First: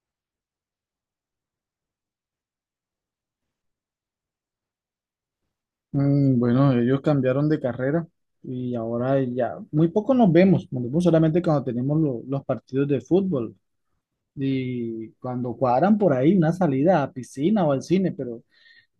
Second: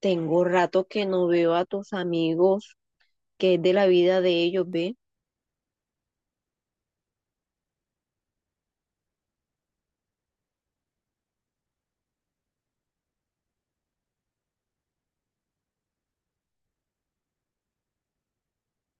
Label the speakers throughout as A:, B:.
A: Tengo rato que no veo a tus amigos, que es de la vida de ellos, ve.
B: Mm, bueno, ellos cambiaron de carrera y ahora ya muy poco nos vemos solamente cuando tenemos los partidos de fútbol y cuando cuadran por ahí una salida a piscina o al cine, pero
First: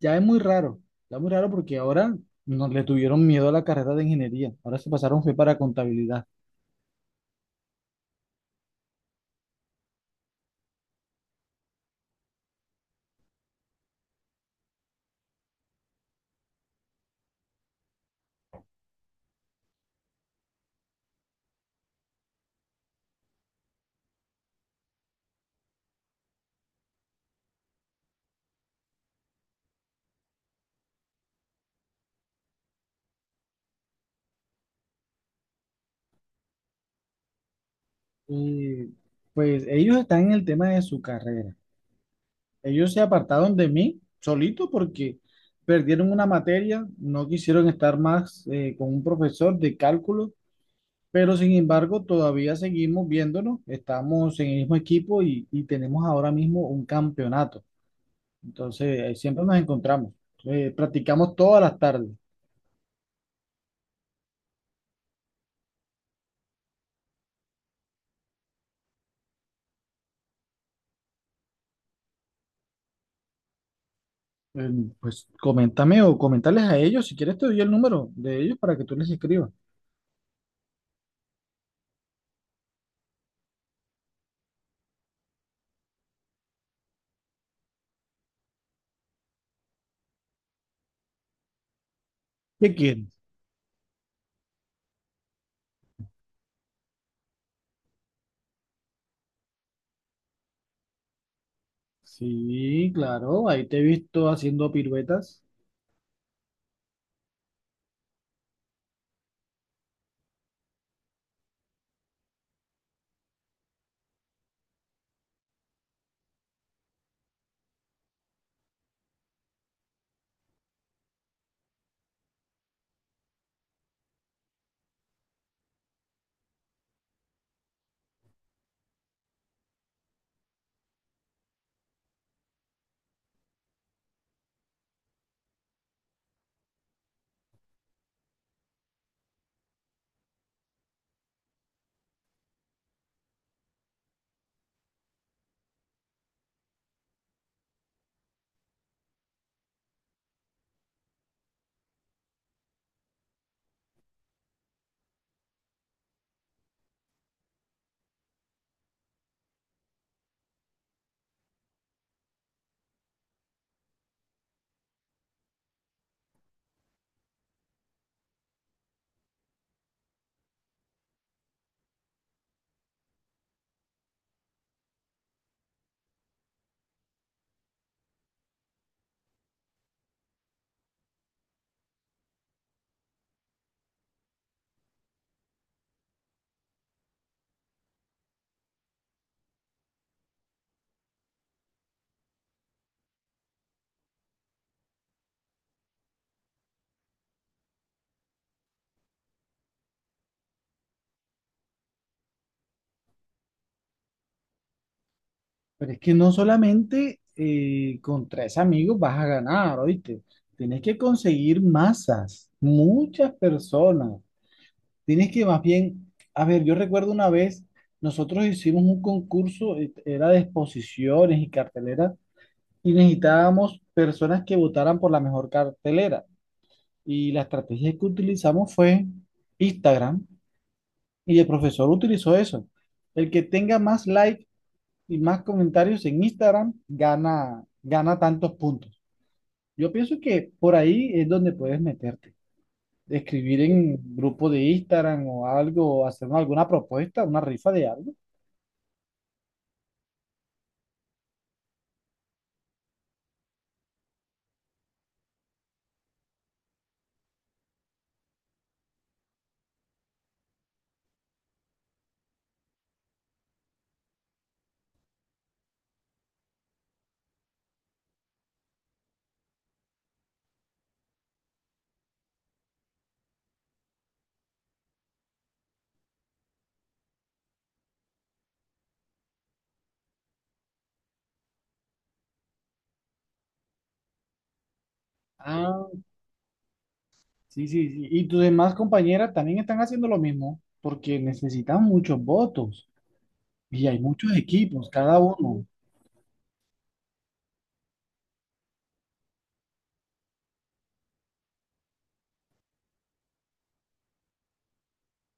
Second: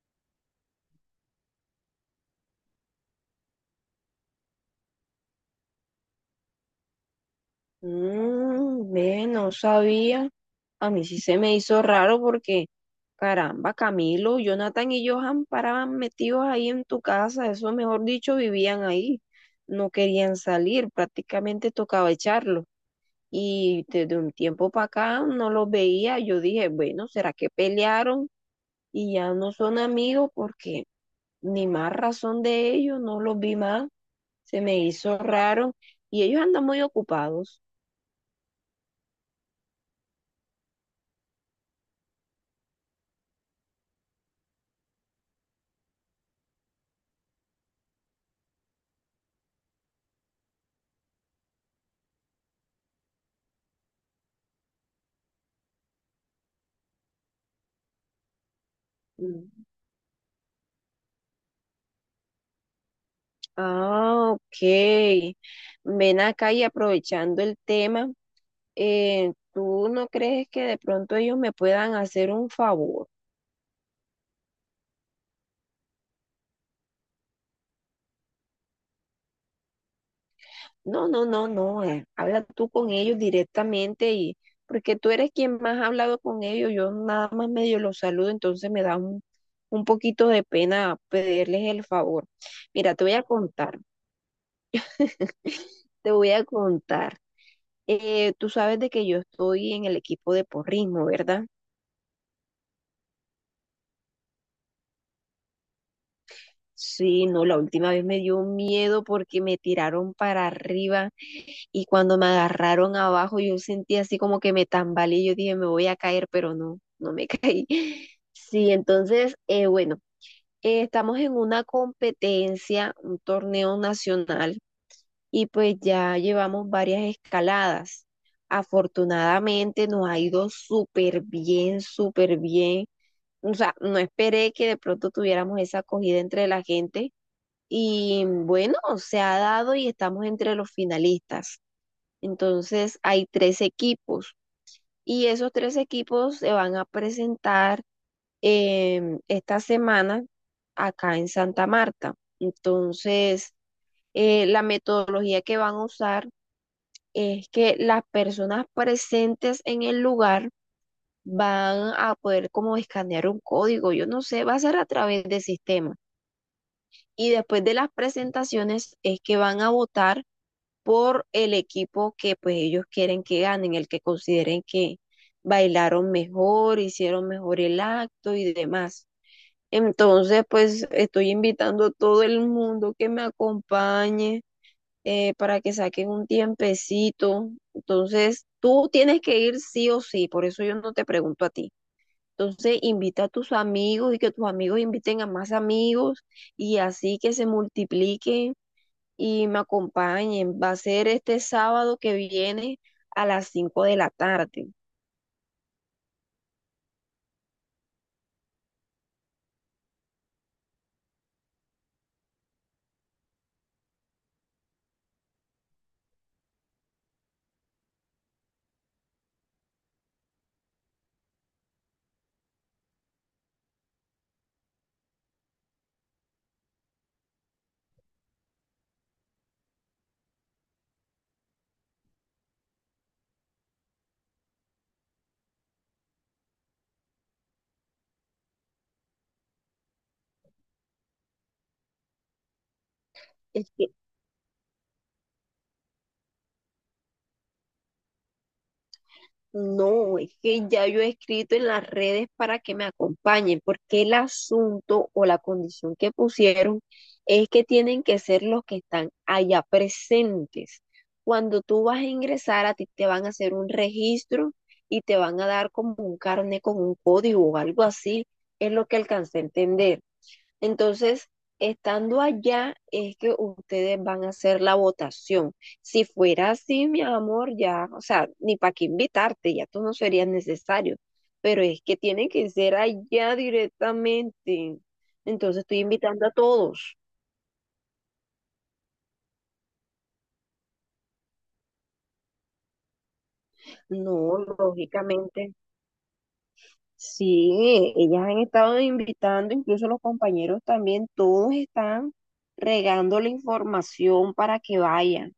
B: ya es muy raro, ya es muy raro porque ahora nos le tuvieron miedo a la carrera de ingeniería, ahora se pasaron fue para contabilidad.
A: Ve, no sabía. A mí sí se me hizo raro porque, caramba, Camilo, Jonathan y Johan paraban metidos ahí en tu casa, eso mejor dicho, vivían ahí. No querían salir, prácticamente tocaba echarlos. Y desde un tiempo para acá no los veía. Yo dije, bueno, ¿será que pelearon y ya no son amigos? Porque ni más razón de ellos, no los vi más. Se me hizo raro y ellos andan muy ocupados.
B: Y pues ellos están en el tema de su carrera, ellos se apartaron de mí solito porque perdieron una materia, no quisieron estar más con un profesor de cálculo. Pero sin embargo, todavía seguimos viéndonos, estamos en el mismo equipo y tenemos ahora mismo un campeonato. Entonces, siempre nos
A: Mm.
B: encontramos. Practicamos todas las tardes.
A: Ah, ok. Ven acá y aprovechando el tema, ¿tú no crees que de pronto ellos me puedan hacer un favor?
B: Eh, pues coméntame o comentarles a ellos, si quieres te doy el número de ellos para que tú les escribas.
A: No, no, no, no. Habla tú con ellos directamente y porque tú eres quien más ha hablado con ellos, yo nada más medio los saludo, entonces me da un poquito de pena pedirles el favor.
B: ¿Qué
A: Mira, te
B: quieres?
A: voy a contar, te voy a contar. Tú sabes de que yo estoy en el equipo de porrismo, ¿verdad?
B: Sí, claro, ahí te he visto haciendo piruetas,
A: Sí, no, la última vez me dio miedo porque me tiraron para arriba y cuando me agarraron abajo yo sentí así como que me tambaleé, yo dije me voy a caer, pero no, no me caí. Sí, entonces, bueno, estamos en una competencia, un torneo nacional y pues ya llevamos varias escaladas. Afortunadamente nos ha ido súper bien, súper bien. O sea, no esperé que de pronto tuviéramos esa acogida entre la gente y bueno, se ha dado y estamos entre los finalistas. Entonces hay tres equipos y esos tres equipos se van a presentar esta semana acá en Santa Marta. Entonces, la metodología que van a usar es que las personas presentes en el lugar van a poder como escanear un código, yo no sé, va a ser a través de sistema. Y después de las presentaciones es que van a votar por el equipo que pues ellos quieren que ganen, el que consideren que bailaron mejor, hicieron mejor el acto y demás. Entonces pues estoy invitando a todo el mundo que me acompañe, para que saquen un tiempecito. Entonces tú tienes que ir sí o sí, por eso yo no te pregunto a ti. Entonces invita a tus amigos y que tus amigos inviten a más amigos y así que se multiplique y me acompañen. Va a ser este sábado que viene a las 5:00 de la tarde.
B: pero es que no solamente con tres amigos vas a ganar, ¿oíste? Tienes que conseguir masas, muchas personas. Tienes que más bien, a ver, yo recuerdo una vez, nosotros hicimos un concurso, era de exposiciones y cartelera, y necesitábamos personas que votaran por la mejor cartelera. Y la estrategia que utilizamos fue Instagram, y el profesor utilizó eso. El que tenga más likes y más comentarios en Instagram gana, gana tantos puntos. Yo pienso que por ahí es donde puedes meterte. Escribir
A: Es que
B: en grupo de Instagram o algo, o hacernos alguna propuesta, una rifa de algo.
A: no, es que ya yo he escrito en las redes para que me acompañen, porque el asunto o la condición que pusieron es que tienen que ser los que están allá presentes. Cuando tú vas a ingresar, a ti te van a hacer un registro y te van a dar como un carnet con un código o algo así, es lo que alcancé a entender. Entonces, estando allá es que ustedes van a hacer la votación. Si fuera así, mi amor, ya, o sea, ni para qué invitarte, ya tú no serías necesario. Pero es que tiene que ser allá directamente. Entonces estoy
B: Ah,
A: invitando a todos.
B: sí, sí, sí. Y tus demás compañeras también están haciendo lo mismo, porque necesitan muchos votos y hay muchos
A: No,
B: equipos, cada
A: lógicamente.
B: uno.
A: Sí, ellas han estado invitando, incluso los compañeros también, todos están regando la información para que vayan.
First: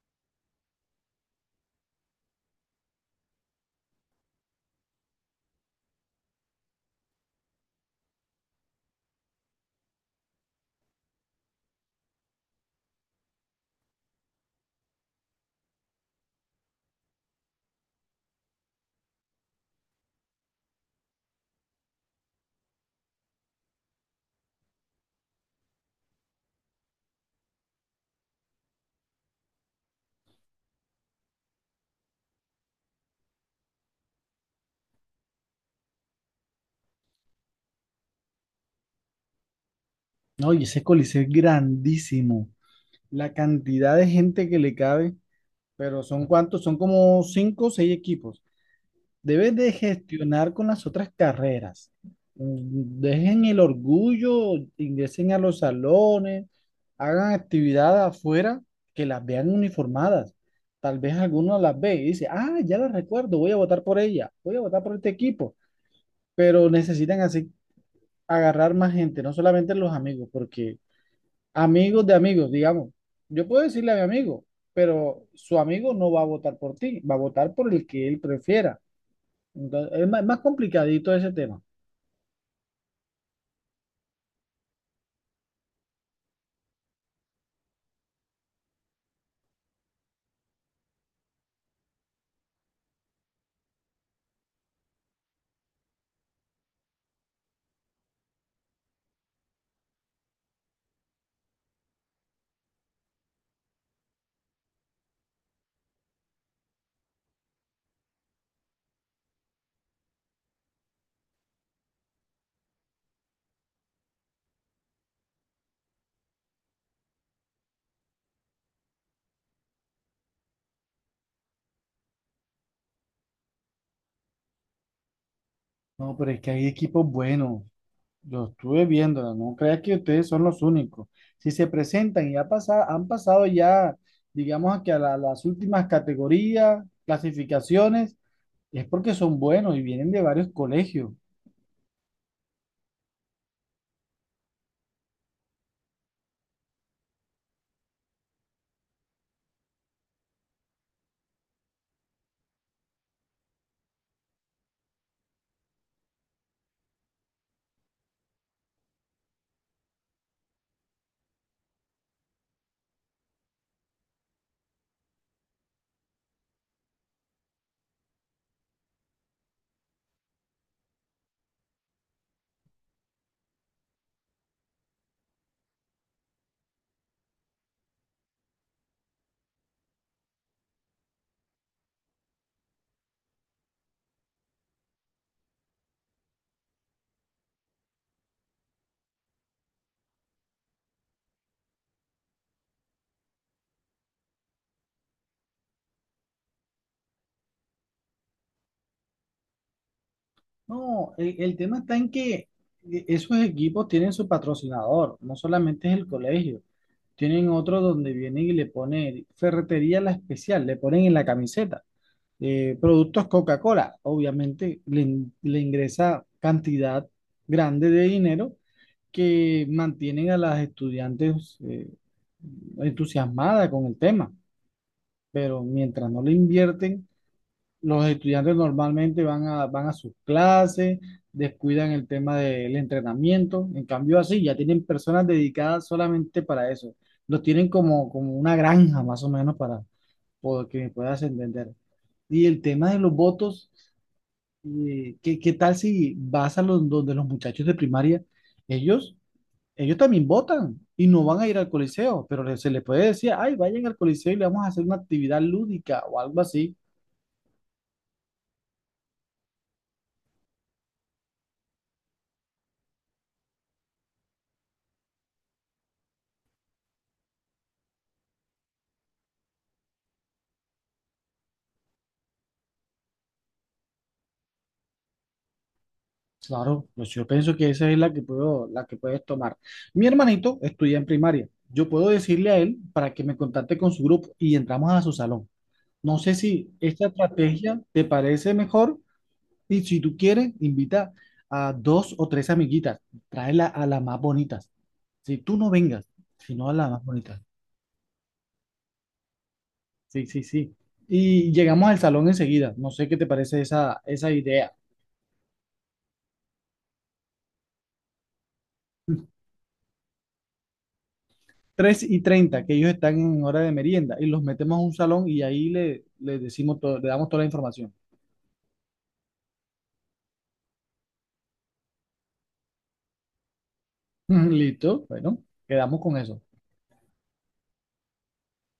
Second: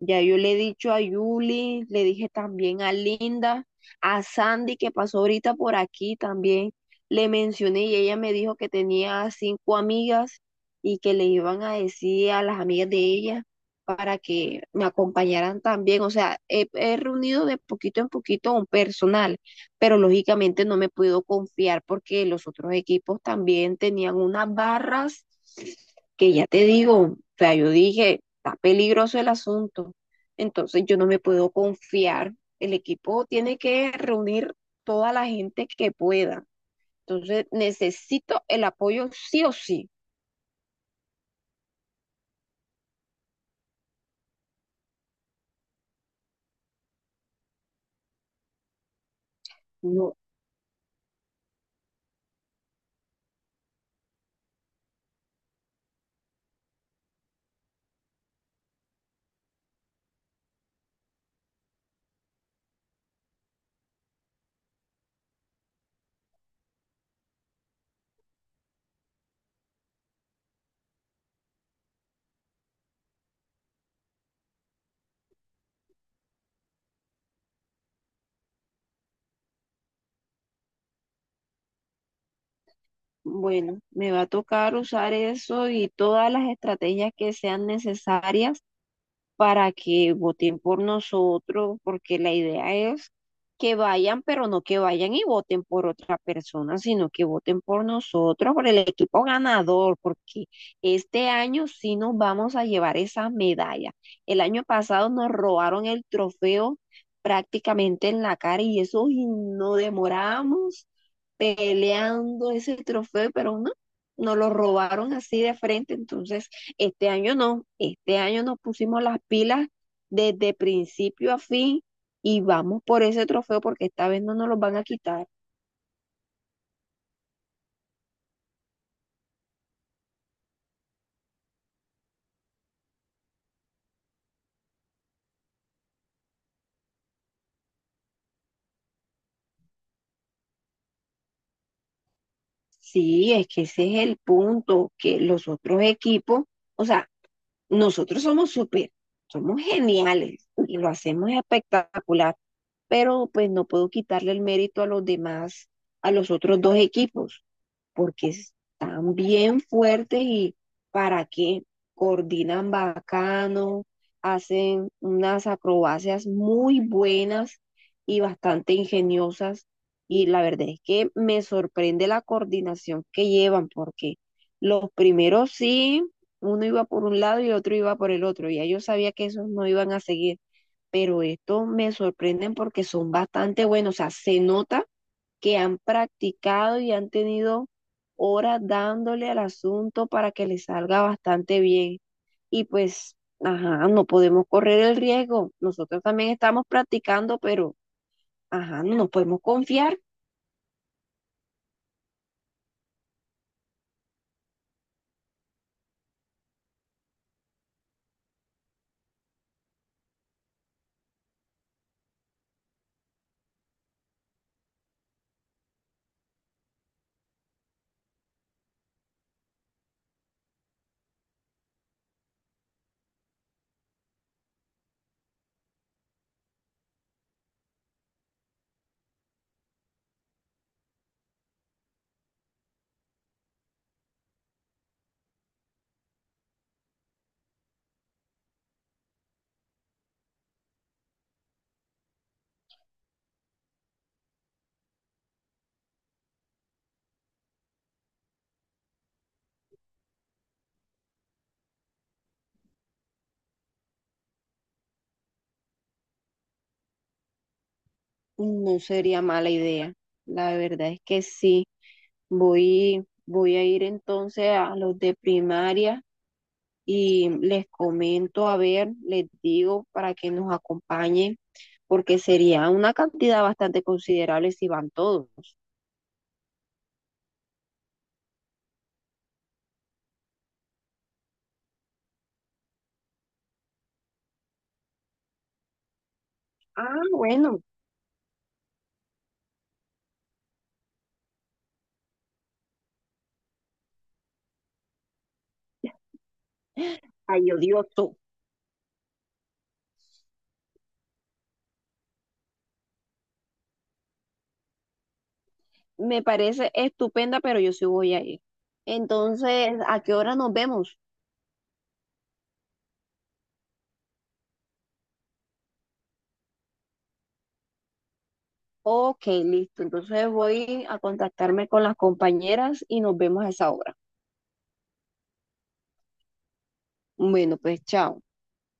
A: Ya yo le he dicho a Yuli, le dije también a Linda, a Sandy que pasó ahorita por aquí también, le mencioné y ella me dijo que tenía 5 amigas y que le iban a decir a las amigas de ella para que me acompañaran también. O sea, he reunido de poquito en poquito un personal, pero lógicamente no me puedo confiar porque los otros equipos también tenían unas barras que ya te digo, o sea, yo dije, está peligroso el asunto. Entonces yo no me puedo confiar. El equipo tiene que reunir toda la gente que pueda. Entonces necesito el apoyo sí o sí.
B: No, y ese coliseo es grandísimo. La cantidad de gente que le cabe, pero ¿son cuántos? Son como cinco o seis equipos. Debes de
A: No,
B: gestionar con las otras carreras. Mm, dejen el orgullo, ingresen a los salones, hagan actividad afuera, que las vean uniformadas. Tal vez alguno las ve y dice, ah, ya la recuerdo, voy a votar por ella, voy a votar por este equipo. Pero necesitan así agarrar más gente, no solamente los amigos, porque amigos de amigos, digamos, yo puedo decirle a mi amigo, pero su amigo no va a votar por ti, va a votar por el que él prefiera. Entonces, es más, más complicadito ese tema.
A: bueno, me va a tocar usar eso y todas las estrategias que sean necesarias para que voten por nosotros, porque la idea es que vayan, pero no que vayan y voten por otra persona, sino que voten por nosotros, por el equipo ganador, porque este año sí nos vamos a llevar esa medalla. El año pasado nos robaron el trofeo prácticamente en la cara y eso y nos demoramos peleando ese trofeo, pero no, nos lo robaron así de frente, entonces este año no, este año nos pusimos las pilas desde principio a fin y vamos por ese trofeo porque esta vez no nos lo van a quitar.
B: No, pero es que hay equipos buenos. Yo estuve viéndola, no creas que ustedes son los únicos. Si se presentan y han pasado ya, digamos a que a las últimas categorías, clasificaciones, es porque son buenos y vienen de varios colegios.
A: Sí, es que ese es el punto, que los otros equipos, o sea, nosotros somos súper, somos geniales y lo hacemos espectacular, pero pues no puedo quitarle el mérito a los demás, a los otros dos equipos. Porque están bien fuertes y para qué, coordinan bacano, hacen unas acrobacias muy buenas y bastante ingeniosas. Y la verdad es que me sorprende la coordinación que llevan, porque los primeros sí, uno iba por un lado y el otro iba por el otro. Ya yo sabía que esos no iban a seguir, pero estos me sorprenden porque son bastante buenos. O sea, se nota que han practicado y han tenido horas dándole al asunto para que le salga bastante bien. Y pues, ajá, no podemos correr el riesgo. Nosotros también estamos practicando, pero, ajá, no nos podemos confiar.
B: No, el tema está en que esos equipos tienen su patrocinador, no solamente es el colegio. Tienen otro donde vienen y le ponen ferretería la especial, le ponen en la camiseta, productos Coca-Cola. Obviamente le ingresa cantidad grande de dinero que mantienen a las estudiantes entusiasmadas con el tema, pero mientras no le invierten, los estudiantes normalmente van a sus clases, descuidan el tema del entrenamiento, en cambio así, ya tienen personas dedicadas solamente para eso, los tienen como una granja más o menos para poder, que me puedas entender. Y el tema de los votos. Qué tal si vas a los, donde los muchachos de primaria? Ellos, ellos también votan y no van a ir al coliseo, pero se les puede decir, ay, vayan al coliseo y le vamos a hacer una actividad lúdica o algo así.
A: No sería mala idea. La verdad es que sí. Voy a ir entonces a los de primaria y les comento, a ver, les digo para que nos acompañen, porque sería una cantidad bastante considerable si van todos.
B: Claro, pues yo pienso que esa es la que puedo, la que puedes tomar. Mi hermanito estudia en primaria. Yo puedo decirle a él para que me contacte con su grupo y entramos a su salón. No sé si
A: Ah,
B: esta
A: bueno,
B: estrategia te parece mejor. Y si tú quieres, invita a dos o tres amiguitas, tráela a las más bonitas. Si tú no vengas, sino a las más bonitas.
A: ay, odioso.
B: Sí, sí, sí. Y llegamos al salón enseguida. No sé qué te parece esa idea.
A: Me parece estupenda, pero yo sí voy a ir. Entonces, ¿a qué hora nos vemos?
B: 3:30, que ellos están en hora de merienda, y los metemos a un salón y ahí le decimos todo, le damos toda la información.
A: Ok, listo. Entonces voy a contactarme con las compañeras y nos vemos a esa hora.
B: Listo, bueno, quedamos con eso.
A: Bueno, pues chao.